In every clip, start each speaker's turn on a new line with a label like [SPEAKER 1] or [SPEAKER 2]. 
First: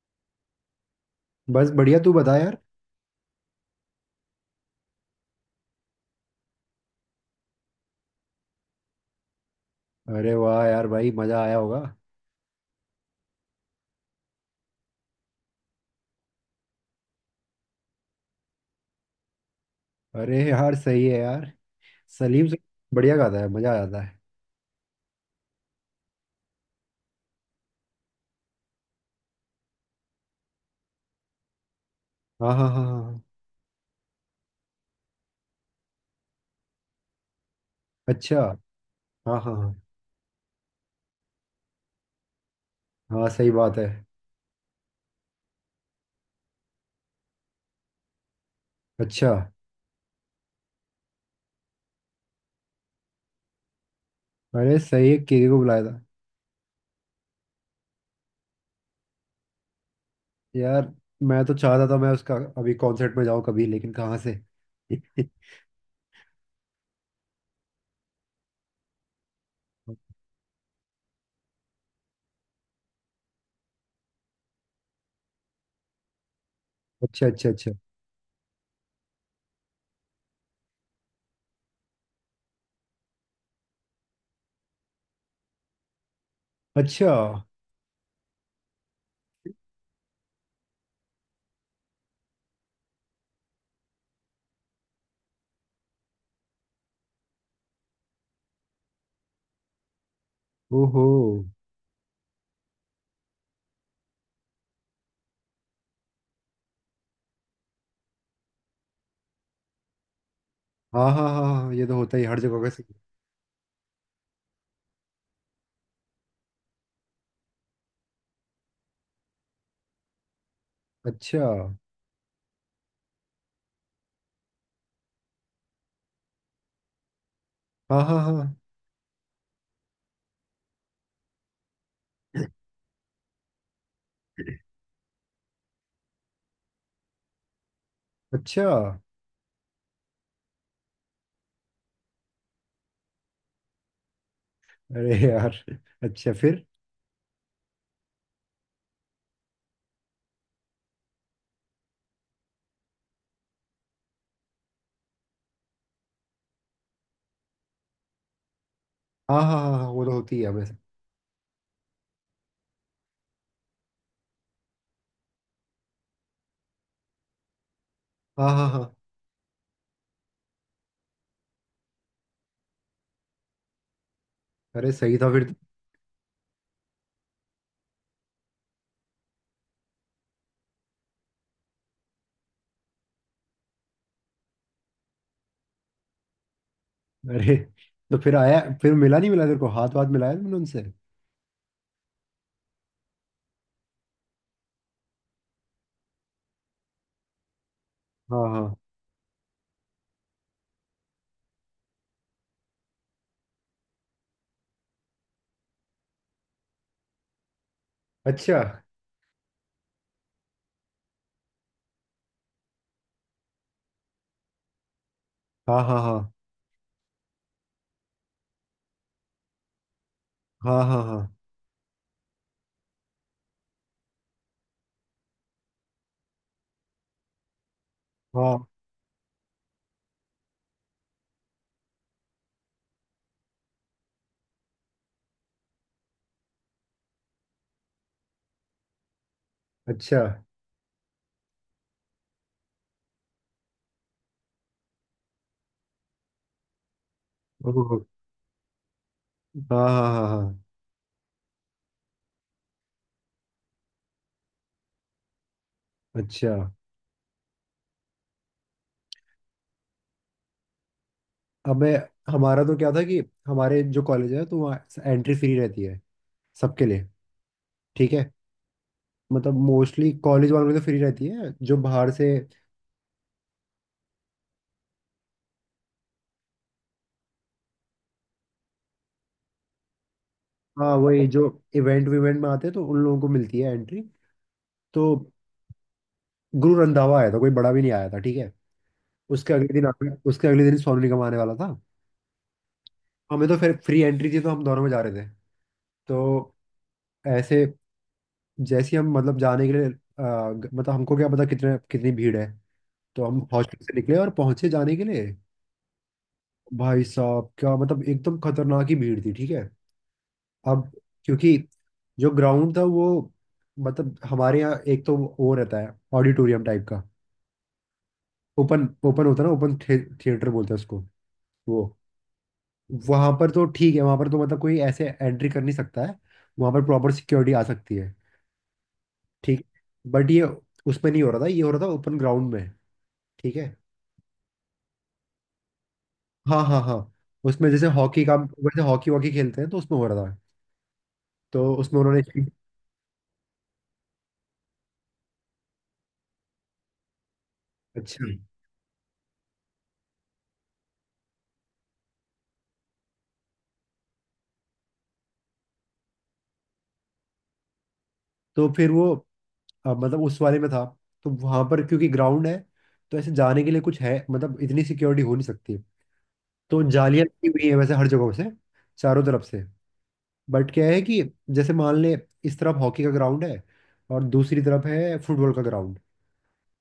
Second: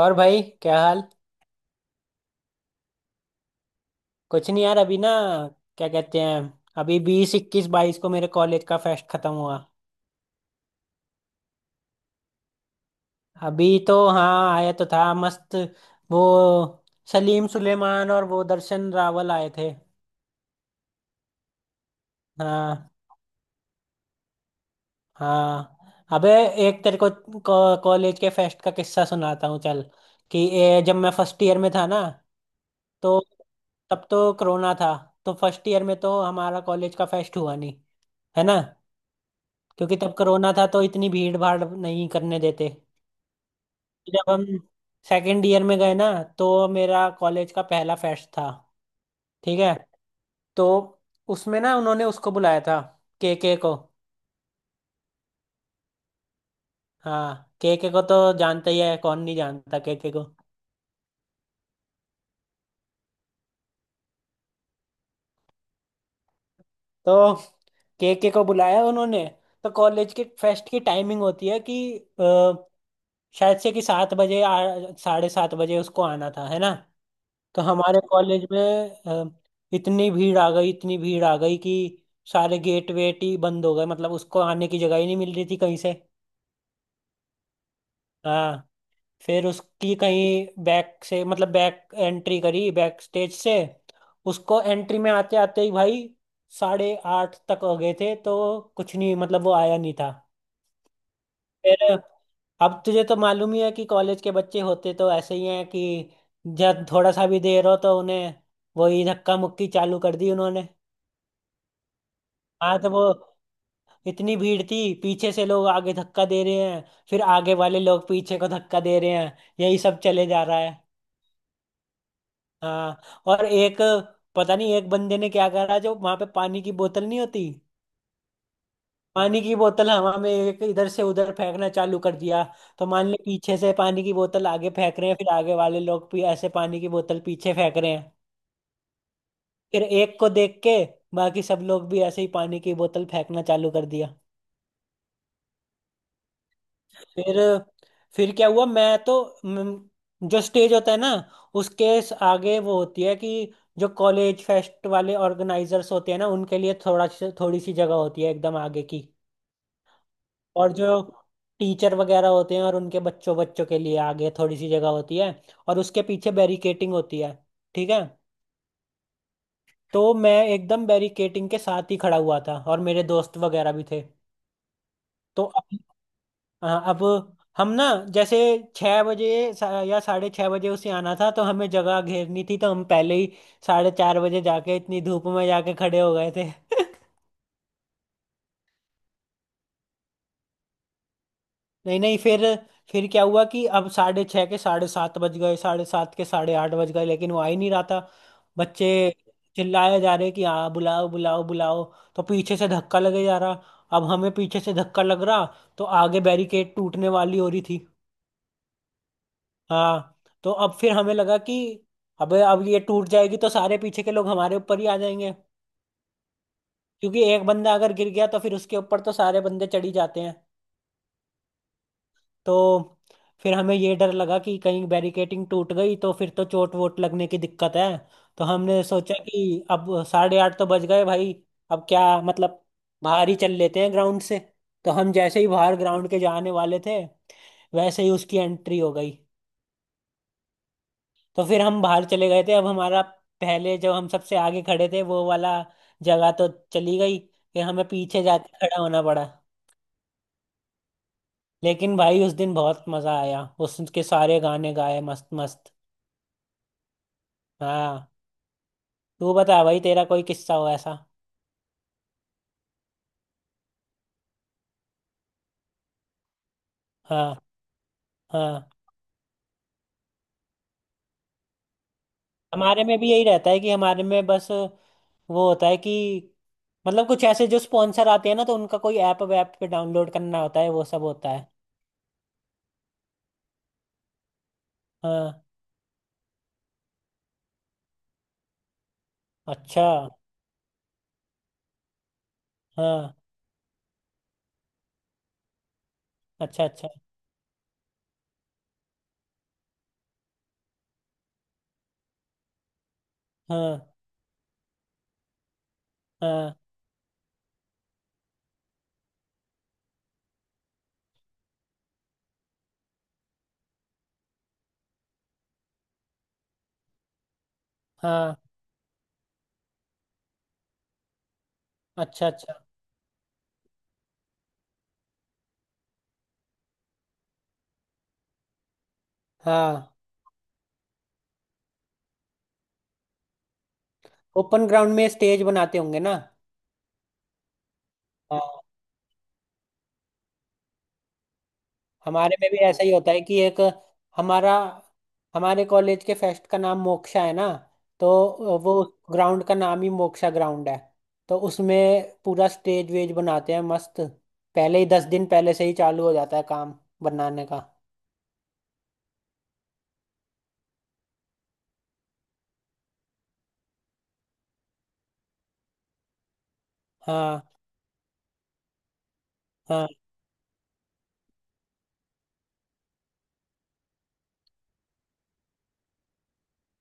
[SPEAKER 1] और भाई, क्या हाल?
[SPEAKER 2] बस बढ़िया। तू बता यार।
[SPEAKER 1] कुछ नहीं यार, अभी ना क्या कहते हैं, अभी 20, 21, 22 को मेरे कॉलेज का फेस्ट खत्म हुआ।
[SPEAKER 2] अरे वाह यार, भाई मजा आया होगा।
[SPEAKER 1] अभी तो हाँ, आया तो था मस्त। वो सलीम सुलेमान और वो दर्शन रावल आए थे।
[SPEAKER 2] अरे यार, सही है यार। सलीम से।
[SPEAKER 1] हाँ।
[SPEAKER 2] बढ़िया गाता है, मजा आ जाता है।
[SPEAKER 1] हाँ। अबे, एक तेरे को कॉलेज के फेस्ट का किस्सा सुनाता हूँ, चल। कि जब मैं फर्स्ट ईयर में था ना,
[SPEAKER 2] हाँ हाँ हाँ हाँ
[SPEAKER 1] तो
[SPEAKER 2] हाँ।
[SPEAKER 1] तब तो कोरोना था। तो फर्स्ट ईयर में तो हमारा कॉलेज का फेस्ट हुआ नहीं,
[SPEAKER 2] अच्छा।
[SPEAKER 1] है ना,
[SPEAKER 2] हाँ हाँ हाँ
[SPEAKER 1] क्योंकि तब कोरोना था तो इतनी भीड़ भाड़ नहीं करने देते।
[SPEAKER 2] हाँ। सही बात है।
[SPEAKER 1] जब हम सेकेंड ईयर में गए ना, तो मेरा कॉलेज का पहला फेस्ट था।
[SPEAKER 2] अच्छा।
[SPEAKER 1] ठीक है। तो उसमें ना उन्होंने उसको बुलाया था, केके को।
[SPEAKER 2] अरे सही है, केके को बुलाया था।
[SPEAKER 1] हाँ, केके को तो जानता ही है, कौन नहीं जानता केके को।
[SPEAKER 2] यार, मैं तो चाहता था मैं उसका अभी कॉन्सर्ट में जाऊँ कभी, लेकिन कहाँ से।
[SPEAKER 1] तो केके को बुलाया उन्होंने। तो कॉलेज के फेस्ट की टाइमिंग होती है कि शायद से कि 7 बजे साढ़े 7 बजे उसको आना था, है ना।
[SPEAKER 2] अच्छा अच्छा
[SPEAKER 1] तो
[SPEAKER 2] अच्छा।
[SPEAKER 1] हमारे कॉलेज में अ, इतनी भीड़ आ गई, इतनी भीड़ आ गई कि सारे गेट वेट ही बंद हो गए, मतलब उसको आने की जगह ही नहीं मिल रही थी कहीं से।
[SPEAKER 2] अच्छा।
[SPEAKER 1] हाँ। फिर उसकी कहीं बैक से मतलब बैक एंट्री करी, बैक स्टेज से। उसको एंट्री में आते आते ही भाई साढ़े 8 तक हो गए थे, तो कुछ नहीं, मतलब वो आया नहीं था।
[SPEAKER 2] ओहो।
[SPEAKER 1] फिर अब तुझे तो मालूम ही है कि कॉलेज के बच्चे होते तो ऐसे ही हैं कि जब थोड़ा सा भी देर हो तो उन्हें वही धक्का मुक्की चालू कर दी उन्होंने।
[SPEAKER 2] हाँ हाँ हाँ हाँ, ये तो होता ही हर जगह का
[SPEAKER 1] हाँ तो
[SPEAKER 2] सीन।
[SPEAKER 1] वो इतनी भीड़ थी, पीछे से लोग आगे धक्का दे रहे हैं, फिर आगे वाले लोग पीछे को धक्का दे रहे हैं, यही सब चले जा रहा है।
[SPEAKER 2] अच्छा।
[SPEAKER 1] हाँ, और एक, पता नहीं एक बंदे ने क्या करा, जो वहां पे पानी की बोतल नहीं होती,
[SPEAKER 2] हाँ हाँ हाँ।
[SPEAKER 1] पानी की बोतल हवा में एक इधर से उधर फेंकना चालू कर दिया। तो मान ले पीछे से पानी की बोतल आगे फेंक रहे हैं, फिर आगे वाले लोग भी ऐसे पानी की बोतल पीछे फेंक रहे हैं।
[SPEAKER 2] अच्छा।
[SPEAKER 1] फिर एक को देख के बाकी सब लोग भी ऐसे ही पानी की बोतल फेंकना चालू कर दिया।
[SPEAKER 2] अरे यार। अच्छा, फिर?
[SPEAKER 1] फिर फिर क्या हुआ, मैं तो जो स्टेज होता है ना, उसके आगे वो होती है कि जो कॉलेज फेस्ट वाले ऑर्गेनाइजर्स होते हैं ना, उनके लिए थोड़ी सी जगह होती है एकदम आगे की।
[SPEAKER 2] हाँ हाँ हाँ हाँ, वो तो होती है
[SPEAKER 1] और
[SPEAKER 2] वैसे।
[SPEAKER 1] जो टीचर वगैरह होते हैं और उनके बच्चों बच्चों के लिए आगे थोड़ी सी जगह होती है, और उसके पीछे बैरिकेटिंग होती है। ठीक है।
[SPEAKER 2] हाँ हाँ हाँ।
[SPEAKER 1] तो मैं एकदम बैरिकेटिंग के साथ ही खड़ा हुआ था, और मेरे दोस्त वगैरह भी थे।
[SPEAKER 2] अरे सही था
[SPEAKER 1] तो
[SPEAKER 2] फिर तो।
[SPEAKER 1] अब हाँ, अब हम ना जैसे 6 बजे, या साढ़े 6 बजे उसे आना था, तो हमें जगह घेरनी थी, तो हम पहले ही साढ़े 4 बजे जाके इतनी धूप में जाके खड़े हो गए थे।
[SPEAKER 2] अरे। तो फिर आया? फिर मिला नहीं मिला? तेरे को हाथ वाथ मिलाया तुमने उनसे?
[SPEAKER 1] नहीं नहीं, फिर फिर क्या हुआ कि अब साढ़े 6 के साढ़े 7 बज गए, साढ़े 7 के साढ़े 8 बज गए, लेकिन वो आ ही नहीं रहा था।
[SPEAKER 2] हाँ हाँ।
[SPEAKER 1] बच्चे चिल्लाए जा रहे कि हाँ, बुलाओ बुलाओ बुलाओ। तो पीछे से धक्का लगे जा रहा। अब हमें पीछे से धक्का लग रहा, तो आगे बैरिकेड टूटने वाली हो रही थी।
[SPEAKER 2] अच्छा।
[SPEAKER 1] हाँ। तो अब फिर हमें लगा कि अबे, अब ये टूट जाएगी तो सारे पीछे के लोग हमारे ऊपर ही आ जाएंगे,
[SPEAKER 2] हाँ हाँ हाँ
[SPEAKER 1] क्योंकि एक बंदा अगर गिर गया तो फिर उसके ऊपर तो सारे बंदे चढ़ ही जाते हैं।
[SPEAKER 2] हाँ। हाँ हाँ
[SPEAKER 1] तो फिर हमें ये डर लगा कि कहीं बैरिकेटिंग टूट गई तो फिर तो चोट वोट लगने की दिक्कत है। तो
[SPEAKER 2] हाँ।
[SPEAKER 1] हमने सोचा कि अब साढ़े 8 तो बज गए भाई, अब क्या मतलब, बाहर ही चल लेते हैं ग्राउंड से। तो हम जैसे ही बाहर ग्राउंड के जाने वाले थे, वैसे ही उसकी एंट्री हो गई।
[SPEAKER 2] अच्छा।
[SPEAKER 1] तो फिर हम बाहर चले गए थे। अब हमारा पहले जो हम सबसे आगे खड़े थे वो वाला जगह तो चली गई, फिर हमें
[SPEAKER 2] ओह,
[SPEAKER 1] पीछे जाके खड़ा होना पड़ा।
[SPEAKER 2] हाँ हाँ हाँ हाँ।
[SPEAKER 1] लेकिन भाई उस दिन बहुत मजा आया, उसके सारे गाने गाए मस्त मस्त।
[SPEAKER 2] अच्छा।
[SPEAKER 1] हाँ। तू बता भाई, तेरा कोई किस्सा हो ऐसा?
[SPEAKER 2] अब मैं हमारा तो क्या था कि हमारे जो कॉलेज है तो वहाँ एंट्री फ्री रहती है, सबके लिए।
[SPEAKER 1] हाँ।
[SPEAKER 2] ठीक है।
[SPEAKER 1] हाँ।
[SPEAKER 2] मतलब मोस्टली कॉलेज वालों की तो फ्री रहती है, जो बाहर से।
[SPEAKER 1] हमारे में भी यही रहता है कि हमारे में बस वो होता है कि मतलब कुछ ऐसे जो स्पॉन्सर आते हैं ना, तो उनका कोई ऐप वैप पे डाउनलोड करना होता है, वो
[SPEAKER 2] हाँ,
[SPEAKER 1] सब
[SPEAKER 2] वही
[SPEAKER 1] होता
[SPEAKER 2] जो
[SPEAKER 1] है।
[SPEAKER 2] इवेंट विवेंट में आते हैं तो उन लोगों को मिलती है एंट्री। तो
[SPEAKER 1] हाँ।
[SPEAKER 2] गुरु रंधावा आया था, कोई बड़ा भी नहीं आया था, ठीक है।
[SPEAKER 1] अच्छा।
[SPEAKER 2] उसके अगले दिन सोनू निगम आने वाला था।
[SPEAKER 1] हाँ।
[SPEAKER 2] हमें तो फिर फ्री एंट्री थी तो हम दोनों में जा रहे थे। तो
[SPEAKER 1] अच्छा अच्छा।
[SPEAKER 2] ऐसे, जैसे ही हम, मतलब जाने के लिए, अ, मतलब हमको क्या पता कितने कितनी भीड़ है। तो हम हॉस्टल
[SPEAKER 1] हाँ
[SPEAKER 2] से निकले और पहुंचे जाने के लिए।
[SPEAKER 1] हाँ
[SPEAKER 2] भाई साहब, क्या मतलब एकदम खतरनाक ही भीड़ थी, ठीक है। अब क्योंकि जो ग्राउंड था वो, मतलब हमारे यहाँ एक तो वो रहता है ऑडिटोरियम टाइप का।
[SPEAKER 1] हाँ।
[SPEAKER 2] ओपन ओपन होता है ना, ओपन थिएटर बोलते हैं उसको। वो
[SPEAKER 1] अच्छा अच्छा।
[SPEAKER 2] वहां पर तो ठीक है, वहां पर तो मतलब कोई ऐसे एंट्री कर नहीं सकता है। वहां पर प्रॉपर सिक्योरिटी आ सकती है। ठीक।
[SPEAKER 1] हाँ।
[SPEAKER 2] बट ये उसमें नहीं हो रहा था, ये हो रहा था ओपन ग्राउंड में, ठीक है।
[SPEAKER 1] ओपन ग्राउंड में स्टेज बनाते होंगे ना।
[SPEAKER 2] हाँ हाँ हाँ। उसमें जैसे हॉकी का,
[SPEAKER 1] हाँ।
[SPEAKER 2] वैसे हॉकी वॉकी खेलते हैं तो उसमें हो रहा था। तो उसमें उन्होंने
[SPEAKER 1] हमारे में भी ऐसा ही होता है कि एक हमारा, हमारे कॉलेज के फेस्ट का नाम मोक्षा है ना, तो
[SPEAKER 2] अच्छा।
[SPEAKER 1] वो ग्राउंड का नाम ही मोक्षा ग्राउंड है। तो उसमें पूरा स्टेज वेज बनाते हैं मस्त। पहले ही 10 दिन पहले से ही चालू हो जाता है काम बनाने का।
[SPEAKER 2] तो फिर वो, मतलब उस वाले में था। तो वहां पर क्योंकि ग्राउंड है, तो ऐसे जाने के लिए कुछ है मतलब, इतनी सिक्योरिटी हो नहीं सकती। तो जालियां
[SPEAKER 1] हाँ
[SPEAKER 2] लगी हुई है वैसे हर जगह से, चारों तरफ से।
[SPEAKER 1] हाँ
[SPEAKER 2] बट क्या है कि जैसे मान ले, इस तरफ हॉकी का ग्राउंड है और दूसरी तरफ है फुटबॉल का ग्राउंड।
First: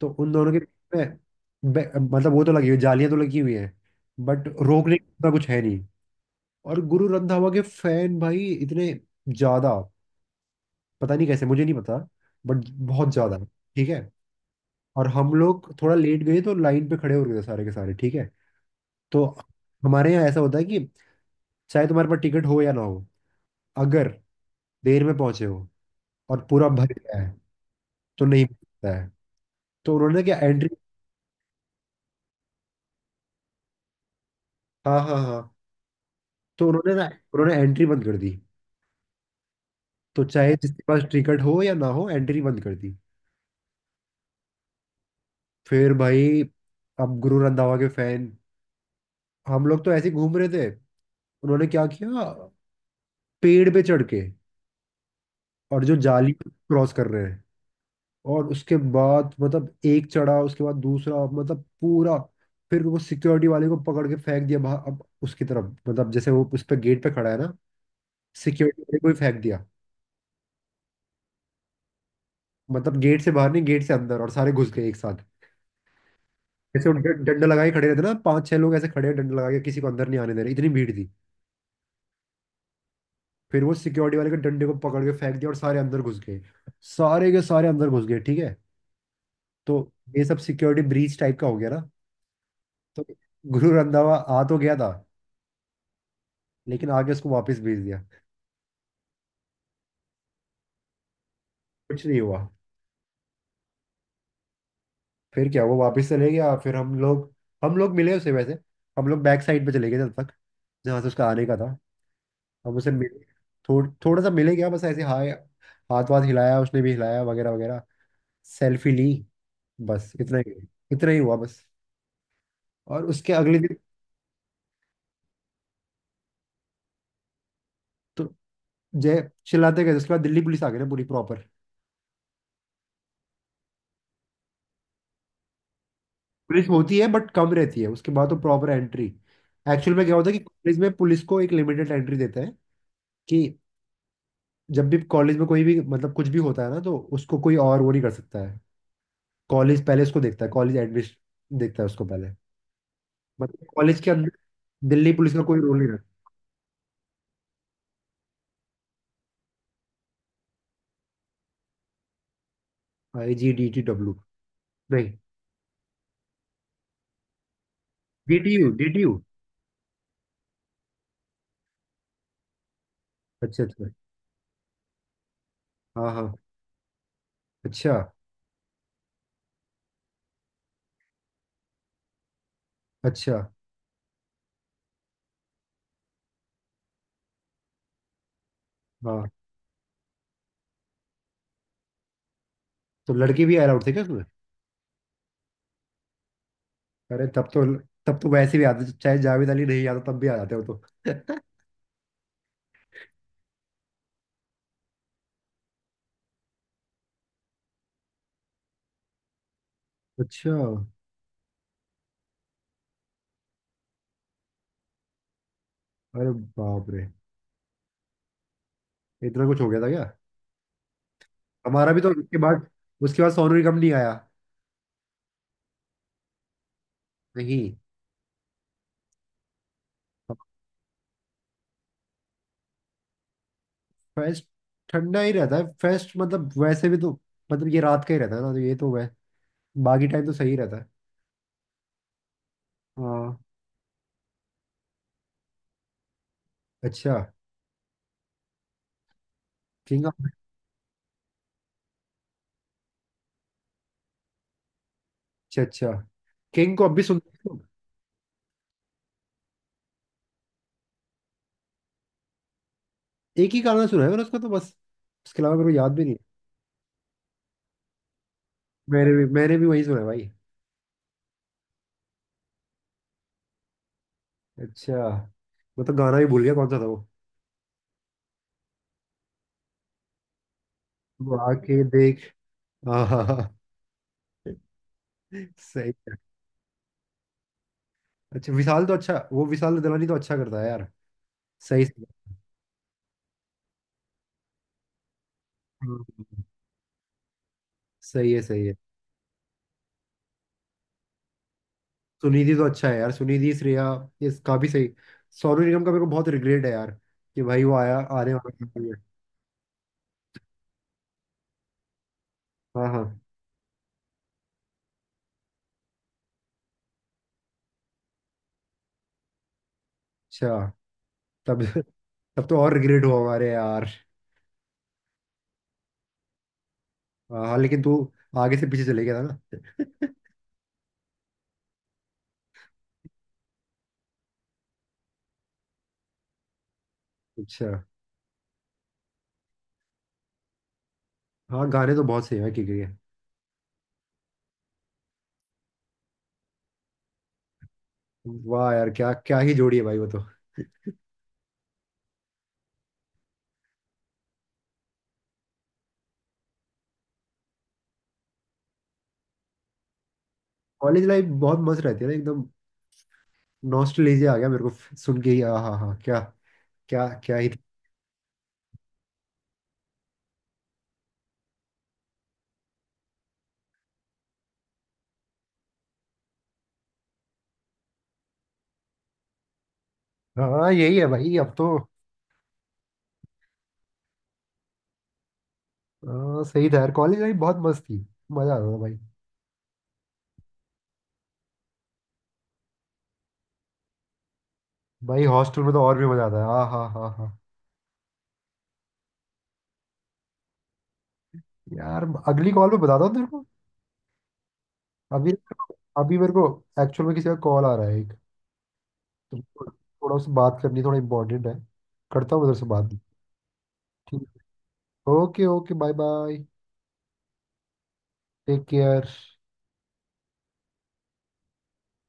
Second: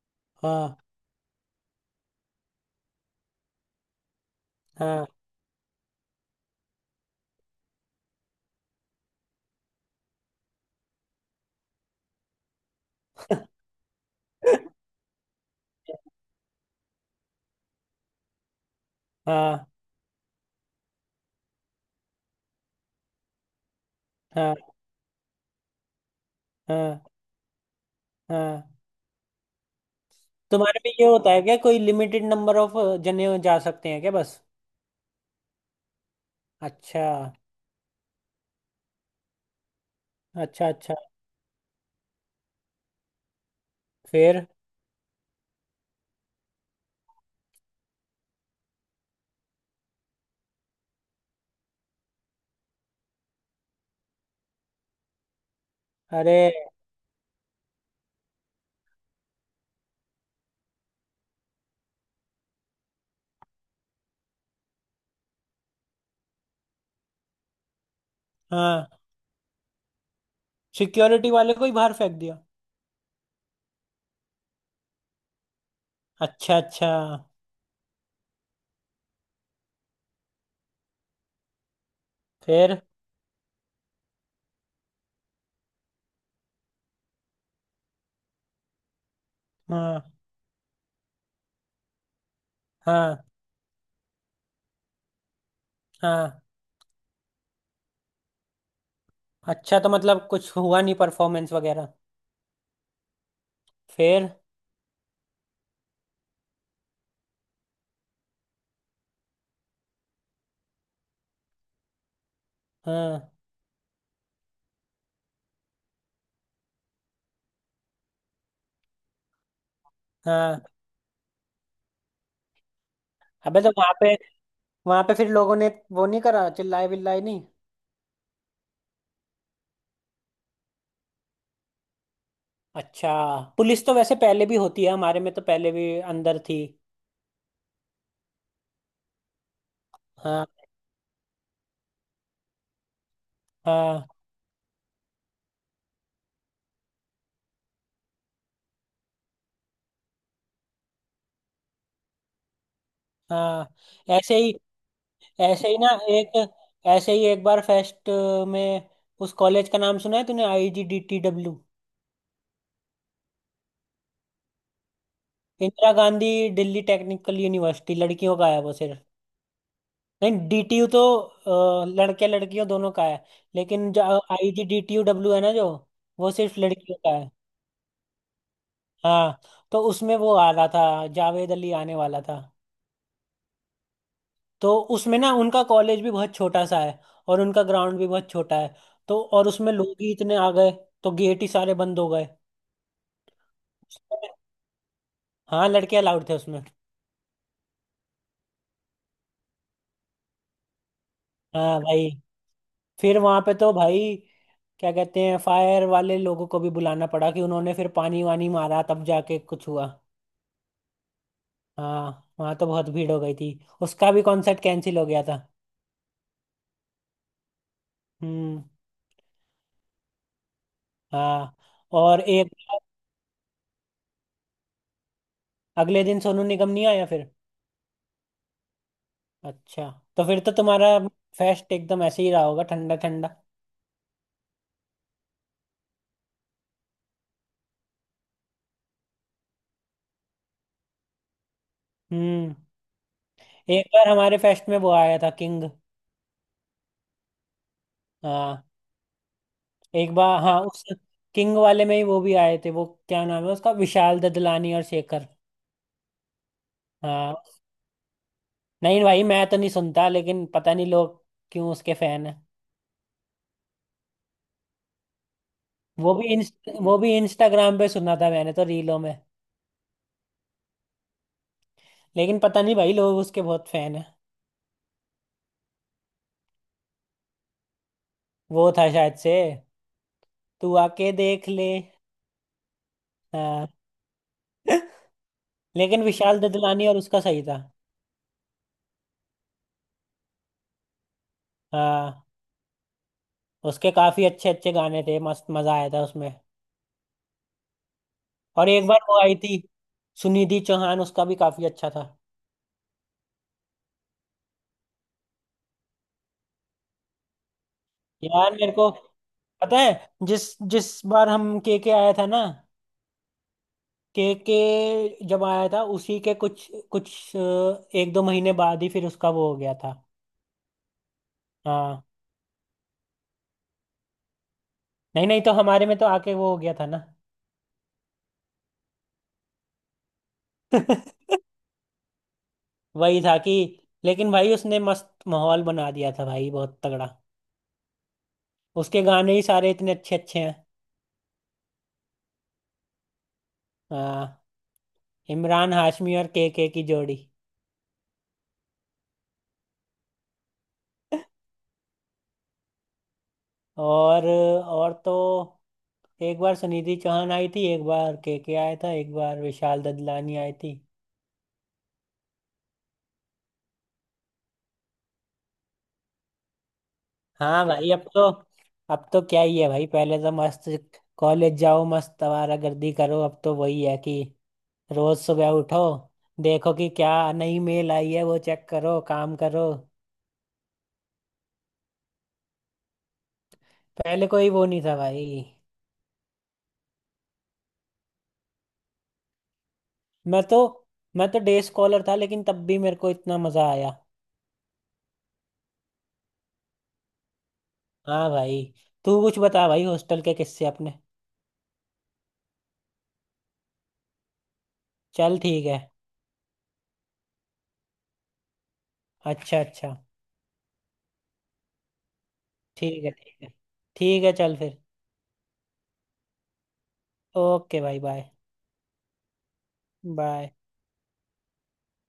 [SPEAKER 2] तो उन दोनों के बीच
[SPEAKER 1] हाँ
[SPEAKER 2] में मतलब वो तो लगी हुई, जालियां तो लगी हुई हैं, बट रोकने
[SPEAKER 1] हाँ।
[SPEAKER 2] का कुछ है नहीं। और गुरु रंधावा के फैन भाई, इतने ज्यादा पता नहीं कैसे, मुझे नहीं पता, बट बहुत ज्यादा, ठीक है। और हम लोग थोड़ा लेट गए तो लाइन पे खड़े हो गए थे सारे के सारे, ठीक है। तो
[SPEAKER 1] हाँ
[SPEAKER 2] हमारे यहाँ ऐसा होता है कि चाहे तुम्हारे पास टिकट हो या ना हो, अगर
[SPEAKER 1] हाँ
[SPEAKER 2] देर में पहुंचे हो और पूरा भर
[SPEAKER 1] हाँ
[SPEAKER 2] गया है, तो नहीं
[SPEAKER 1] हाँ।
[SPEAKER 2] मिलता है। तो उन्होंने क्या एंट्री।
[SPEAKER 1] तुम्हारे में ये होता है क्या, कोई लिमिटेड नंबर ऑफ जने जा सकते हैं क्या बस?
[SPEAKER 2] हाँ हाँ हाँ। तो उन्होंने
[SPEAKER 1] अच्छा।
[SPEAKER 2] ना, उन्होंने एंट्री बंद कर दी। तो चाहे
[SPEAKER 1] अच्छा।
[SPEAKER 2] जिसके
[SPEAKER 1] अच्छा।
[SPEAKER 2] पास टिकट हो या ना हो, एंट्री बंद रंधावा कर दी।
[SPEAKER 1] फिर?
[SPEAKER 2] फिर भाई, अब गुरु रंधावा के फैन, हम लोग तो ऐसे ही घूम रहे थे, उन्होंने क्या किया, पेड़ पे चढ़ के और जो जाली
[SPEAKER 1] अरे!
[SPEAKER 2] क्रॉस कर रहे हैं। और उसके बाद मतलब एक चढ़ा, उसके बाद दूसरा, मतलब पूरा। फिर वो सिक्योरिटी वाले को पकड़ के फेंक दिया बाहर। अब उसकी तरफ मतलब जैसे वो उस पे गेट पे खड़ा है ना, सिक्योरिटी
[SPEAKER 1] हाँ,
[SPEAKER 2] वाले को ही फेंक दिया।
[SPEAKER 1] सिक्योरिटी वाले को ही बाहर फेंक दिया।
[SPEAKER 2] मतलब गेट से बाहर नहीं, गेट से अंदर, और सारे घुस गए एक साथ।
[SPEAKER 1] अच्छा अच्छा।
[SPEAKER 2] ऐसे वो डंडा लगा के खड़े रहते ना, पांच छह लोग ऐसे खड़े हैं डंडा लगा के, किसी को अंदर नहीं आने दे रहे, इतनी भीड़ थी।
[SPEAKER 1] फिर?
[SPEAKER 2] फिर वो सिक्योरिटी वाले के डंडे को पकड़ के फेंक दिया और सारे अंदर घुस गए। सारे के सारे अंदर घुस गए, ठीक है। तो
[SPEAKER 1] हाँ
[SPEAKER 2] ये सब सिक्योरिटी ब्रीच टाइप का हो गया ना। तो
[SPEAKER 1] हाँ
[SPEAKER 2] गुरु रंधावा आ तो गया था,
[SPEAKER 1] हाँ।
[SPEAKER 2] लेकिन आगे उसको वापस भेज दिया।
[SPEAKER 1] अच्छा, तो मतलब कुछ हुआ नहीं परफॉर्मेंस वगैरह।
[SPEAKER 2] कुछ नहीं हुआ।
[SPEAKER 1] फिर?
[SPEAKER 2] फिर क्या, वो वापस चले गया। फिर हम लोग, हम लोग मिले उसे वैसे। हम लोग बैक साइड पे चले गए, जब तक जहाँ से उसका आने का था। अब उसे मिले,
[SPEAKER 1] हाँ।
[SPEAKER 2] थोड़ा सा मिले क्या, बस ऐसे हाय, हाथ वाथ हिलाया, उसने भी हिलाया वगैरह वगैरह, सेल्फी ली, बस इतना ही।
[SPEAKER 1] हाँ।
[SPEAKER 2] इतना ही हुआ बस। और उसके अगले
[SPEAKER 1] अबे, तो
[SPEAKER 2] दिन,
[SPEAKER 1] वहां पे फिर लोगों ने वो नहीं करा, चिल्लाए बिल्लाए नहीं?
[SPEAKER 2] तो जय चिल्लाते गए, उसके बाद दिल्ली पुलिस आ गई ना, पूरी प्रॉपर।
[SPEAKER 1] अच्छा। पुलिस तो वैसे पहले भी होती है, हमारे में तो पहले भी अंदर थी।
[SPEAKER 2] पुलिस होती है बट कम रहती है, उसके बाद तो प्रॉपर एंट्री। एक्चुअल में क्या होता है कि
[SPEAKER 1] हाँ
[SPEAKER 2] कॉलेज में पुलिस को एक लिमिटेड एंट्री देते हैं कि
[SPEAKER 1] हाँ
[SPEAKER 2] जब भी कॉलेज में कोई भी मतलब कुछ भी होता है ना, तो उसको कोई और वो नहीं कर सकता है। कॉलेज पहले उसको देखता है, कॉलेज एडमिशन देखता है उसको पहले। मतलब
[SPEAKER 1] हाँ।
[SPEAKER 2] कॉलेज के
[SPEAKER 1] ऐसे
[SPEAKER 2] अंदर
[SPEAKER 1] ही,
[SPEAKER 2] दिल्ली पुलिस का कोई
[SPEAKER 1] ऐसे
[SPEAKER 2] रोल
[SPEAKER 1] ही
[SPEAKER 2] नहीं।
[SPEAKER 1] ना, एक, ऐसे ही एक बार फेस्ट में, उस कॉलेज का नाम सुना है तूने, IGDTW?
[SPEAKER 2] आई जी डी टी डब्ल्यू। नहीं।
[SPEAKER 1] इंदिरा गांधी दिल्ली टेक्निकल यूनिवर्सिटी, लड़कियों
[SPEAKER 2] डी
[SPEAKER 1] का
[SPEAKER 2] टी
[SPEAKER 1] है
[SPEAKER 2] यू
[SPEAKER 1] वो
[SPEAKER 2] डी टी
[SPEAKER 1] सिर्फ।
[SPEAKER 2] यू।
[SPEAKER 1] नहीं, DTU तो लड़के लड़कियों दोनों का है।
[SPEAKER 2] अच्छा अच्छा।
[SPEAKER 1] लेकिन जो IGDTUW है ना, जो,
[SPEAKER 2] हाँ
[SPEAKER 1] वो
[SPEAKER 2] हाँ।
[SPEAKER 1] सिर्फ लड़कियों का है।
[SPEAKER 2] अच्छा
[SPEAKER 1] हाँ। तो उसमें वो आ रहा था, जावेद अली आने वाला था।
[SPEAKER 2] अच्छा।
[SPEAKER 1] तो उसमें ना उनका कॉलेज भी बहुत छोटा सा है और उनका ग्राउंड भी बहुत छोटा है। तो
[SPEAKER 2] हाँ।
[SPEAKER 1] और उसमें लोग ही इतने आ गए तो गेट ही सारे बंद हो गए।
[SPEAKER 2] तो लड़के भी अलाउड थे क्या उसमें?
[SPEAKER 1] हाँ, लड़के अलाउड थे उसमें।
[SPEAKER 2] अरे तब तो, तब तो वैसे भी आते, चाहे जावेद अली नहीं आता तब भी आ जाते हो तो।
[SPEAKER 1] हाँ भाई, फिर वहां पे तो भाई क्या कहते हैं, फायर वाले लोगों को भी बुलाना पड़ा कि उन्होंने फिर पानी वानी मारा, तब जाके कुछ हुआ।
[SPEAKER 2] अच्छा।
[SPEAKER 1] हाँ, वहां तो बहुत भीड़ हो गई थी। उसका भी कॉन्सर्ट कैंसिल हो गया था।
[SPEAKER 2] अरे बाप रे,
[SPEAKER 1] हम्म।
[SPEAKER 2] इतना कुछ हो गया था क्या?
[SPEAKER 1] हाँ,
[SPEAKER 2] हमारा भी तो
[SPEAKER 1] और एक
[SPEAKER 2] उसके बाद सोनू निगम नहीं आया।
[SPEAKER 1] अगले दिन सोनू निगम नहीं आया फिर?
[SPEAKER 2] नहीं।
[SPEAKER 1] अच्छा। तो फिर तो तुम्हारा फेस्ट एकदम ऐसे ही रहा होगा, ठंडा ठंडा।
[SPEAKER 2] फेस्ट ठंडा ही रहता है फेस्ट, मतलब वैसे भी तो, मतलब ये रात का ही रहता है ना, तो ये तो वै बाकी टाइम तो सही रहता है।
[SPEAKER 1] हम्म।
[SPEAKER 2] हाँ।
[SPEAKER 1] एक बार हमारे फेस्ट में वो आया था, किंग।
[SPEAKER 2] अच्छा।
[SPEAKER 1] हाँ।
[SPEAKER 2] किंग।
[SPEAKER 1] एक बार, हाँ, उस किंग वाले में ही वो भी आए थे, वो क्या नाम है उसका, विशाल ददलानी और शेखर।
[SPEAKER 2] अच्छा अच्छा। किंग को अब भी सुन?
[SPEAKER 1] हाँ। नहीं भाई, मैं तो नहीं सुनता, लेकिन पता नहीं लोग क्यों उसके फैन है।
[SPEAKER 2] एक ही गाना सुना है मैंने उसका, तो बस। उसके अलावा मेरे को याद भी नहीं है।
[SPEAKER 1] वो भी इंस्टाग्राम पे सुना था मैंने तो, रीलों
[SPEAKER 2] मैंने
[SPEAKER 1] में।
[SPEAKER 2] भी मैंने भी वही सुना है भाई।
[SPEAKER 1] लेकिन पता नहीं भाई लोग उसके बहुत फैन है।
[SPEAKER 2] अच्छा। मैं तो गाना भी भूल गया, कौन सा था वो।
[SPEAKER 1] वो था शायद से तू आके
[SPEAKER 2] वो
[SPEAKER 1] देख ले।
[SPEAKER 2] आके देख, हाँ हाँ हाँ,
[SPEAKER 1] हाँ।
[SPEAKER 2] सही
[SPEAKER 1] लेकिन
[SPEAKER 2] है।
[SPEAKER 1] विशाल ददलानी और उसका सही था।
[SPEAKER 2] अच्छा विशाल तो अच्छा, वो विशाल दलानी तो अच्छा करता है यार। सही सही।
[SPEAKER 1] हाँ, उसके काफी अच्छे अच्छे गाने थे, मस्त मजा आया था उसमें।
[SPEAKER 2] हाँ, सही है सही
[SPEAKER 1] और
[SPEAKER 2] है।
[SPEAKER 1] एक बार वो आई थी सुनिधि चौहान, उसका भी काफी अच्छा था।
[SPEAKER 2] सुनिधि तो अच्छा है यार, सुनिधि श्रेया, इसका भी सही। सोनू निगम का मेरे को बहुत रिग्रेट है यार, कि भाई वो आया आने
[SPEAKER 1] यार
[SPEAKER 2] वाला
[SPEAKER 1] मेरे को
[SPEAKER 2] था।
[SPEAKER 1] पता है, जिस जिस बार हम के आया था ना,
[SPEAKER 2] हाँ हाँ।
[SPEAKER 1] के जब आया था, उसी के कुछ कुछ 1-2 महीने बाद ही फिर उसका वो हो गया था।
[SPEAKER 2] अच्छा। तब
[SPEAKER 1] हाँ।
[SPEAKER 2] तब तो और रिग्रेट हुआ हमारे यार।
[SPEAKER 1] नहीं नहीं, तो हमारे में तो आके वो हो गया था ना।
[SPEAKER 2] हाँ हाँ, लेकिन तू आगे से पीछे चले गया था ना।
[SPEAKER 1] वही था कि, लेकिन भाई उसने मस्त माहौल बना दिया था भाई, बहुत तगड़ा।
[SPEAKER 2] अच्छा।
[SPEAKER 1] उसके गाने ही सारे इतने अच्छे अच्छे हैं।
[SPEAKER 2] हाँ, गाने तो बहुत सही है के के।
[SPEAKER 1] हाँ। इमरान हाशमी और के की जोड़ी।
[SPEAKER 2] वाह यार, क्या क्या ही जोड़ी है भाई वो तो।
[SPEAKER 1] और तो एक बार सुनिधि चौहान आई थी, एक बार के आया था, एक बार विशाल ददलानी आई थी।
[SPEAKER 2] कॉलेज लाइफ बहुत मस्त रहती है ना एकदम। नॉस्टैल्जिया आ गया मेरे को सुन के ही। हाँ हाँ हाँ, क्या, क्या क्या ही।
[SPEAKER 1] हाँ भाई, अब तो, अब तो क्या ही है भाई, पहले तो मस्त कॉलेज जाओ, मस्त आवारा गर्दी करो, अब तो वही है कि रोज सुबह उठो, देखो कि क्या नई मेल आई है, वो चेक करो, काम करो,
[SPEAKER 2] हाँ, यही है भाई अब तो।
[SPEAKER 1] पहले कोई वो नहीं था भाई।
[SPEAKER 2] हाँ, सही था यार, कॉलेज लाइफ बहुत मस्त थी। मजा आता था भाई।
[SPEAKER 1] मैं तो मैं तो डे स्कॉलर था, लेकिन तब भी मेरे को इतना मजा आया।
[SPEAKER 2] भाई हॉस्टल में तो और भी मजा आता है, हाँ हाँ हाँ हाँ।
[SPEAKER 1] हाँ भाई, तू कुछ बता भाई हॉस्टल के किस्से अपने।
[SPEAKER 2] यार अगली कॉल पे बताता हूँ तेरे को। अभी,
[SPEAKER 1] चल ठीक है।
[SPEAKER 2] अभी मेरे को, एक्चुअल में किसी का कॉल आ रहा है एक, तो
[SPEAKER 1] अच्छा अच्छा।
[SPEAKER 2] थोड़ा उससे बात करनी, थोड़ा इंपॉर्टेंट है, करता हूँ उधर से बात।
[SPEAKER 1] ठीक है ठीक है। ठीक है, चल फिर।
[SPEAKER 2] Okay okay, bye bye.
[SPEAKER 1] Okay भाई, बाय
[SPEAKER 2] टेक केयर।
[SPEAKER 1] बाय।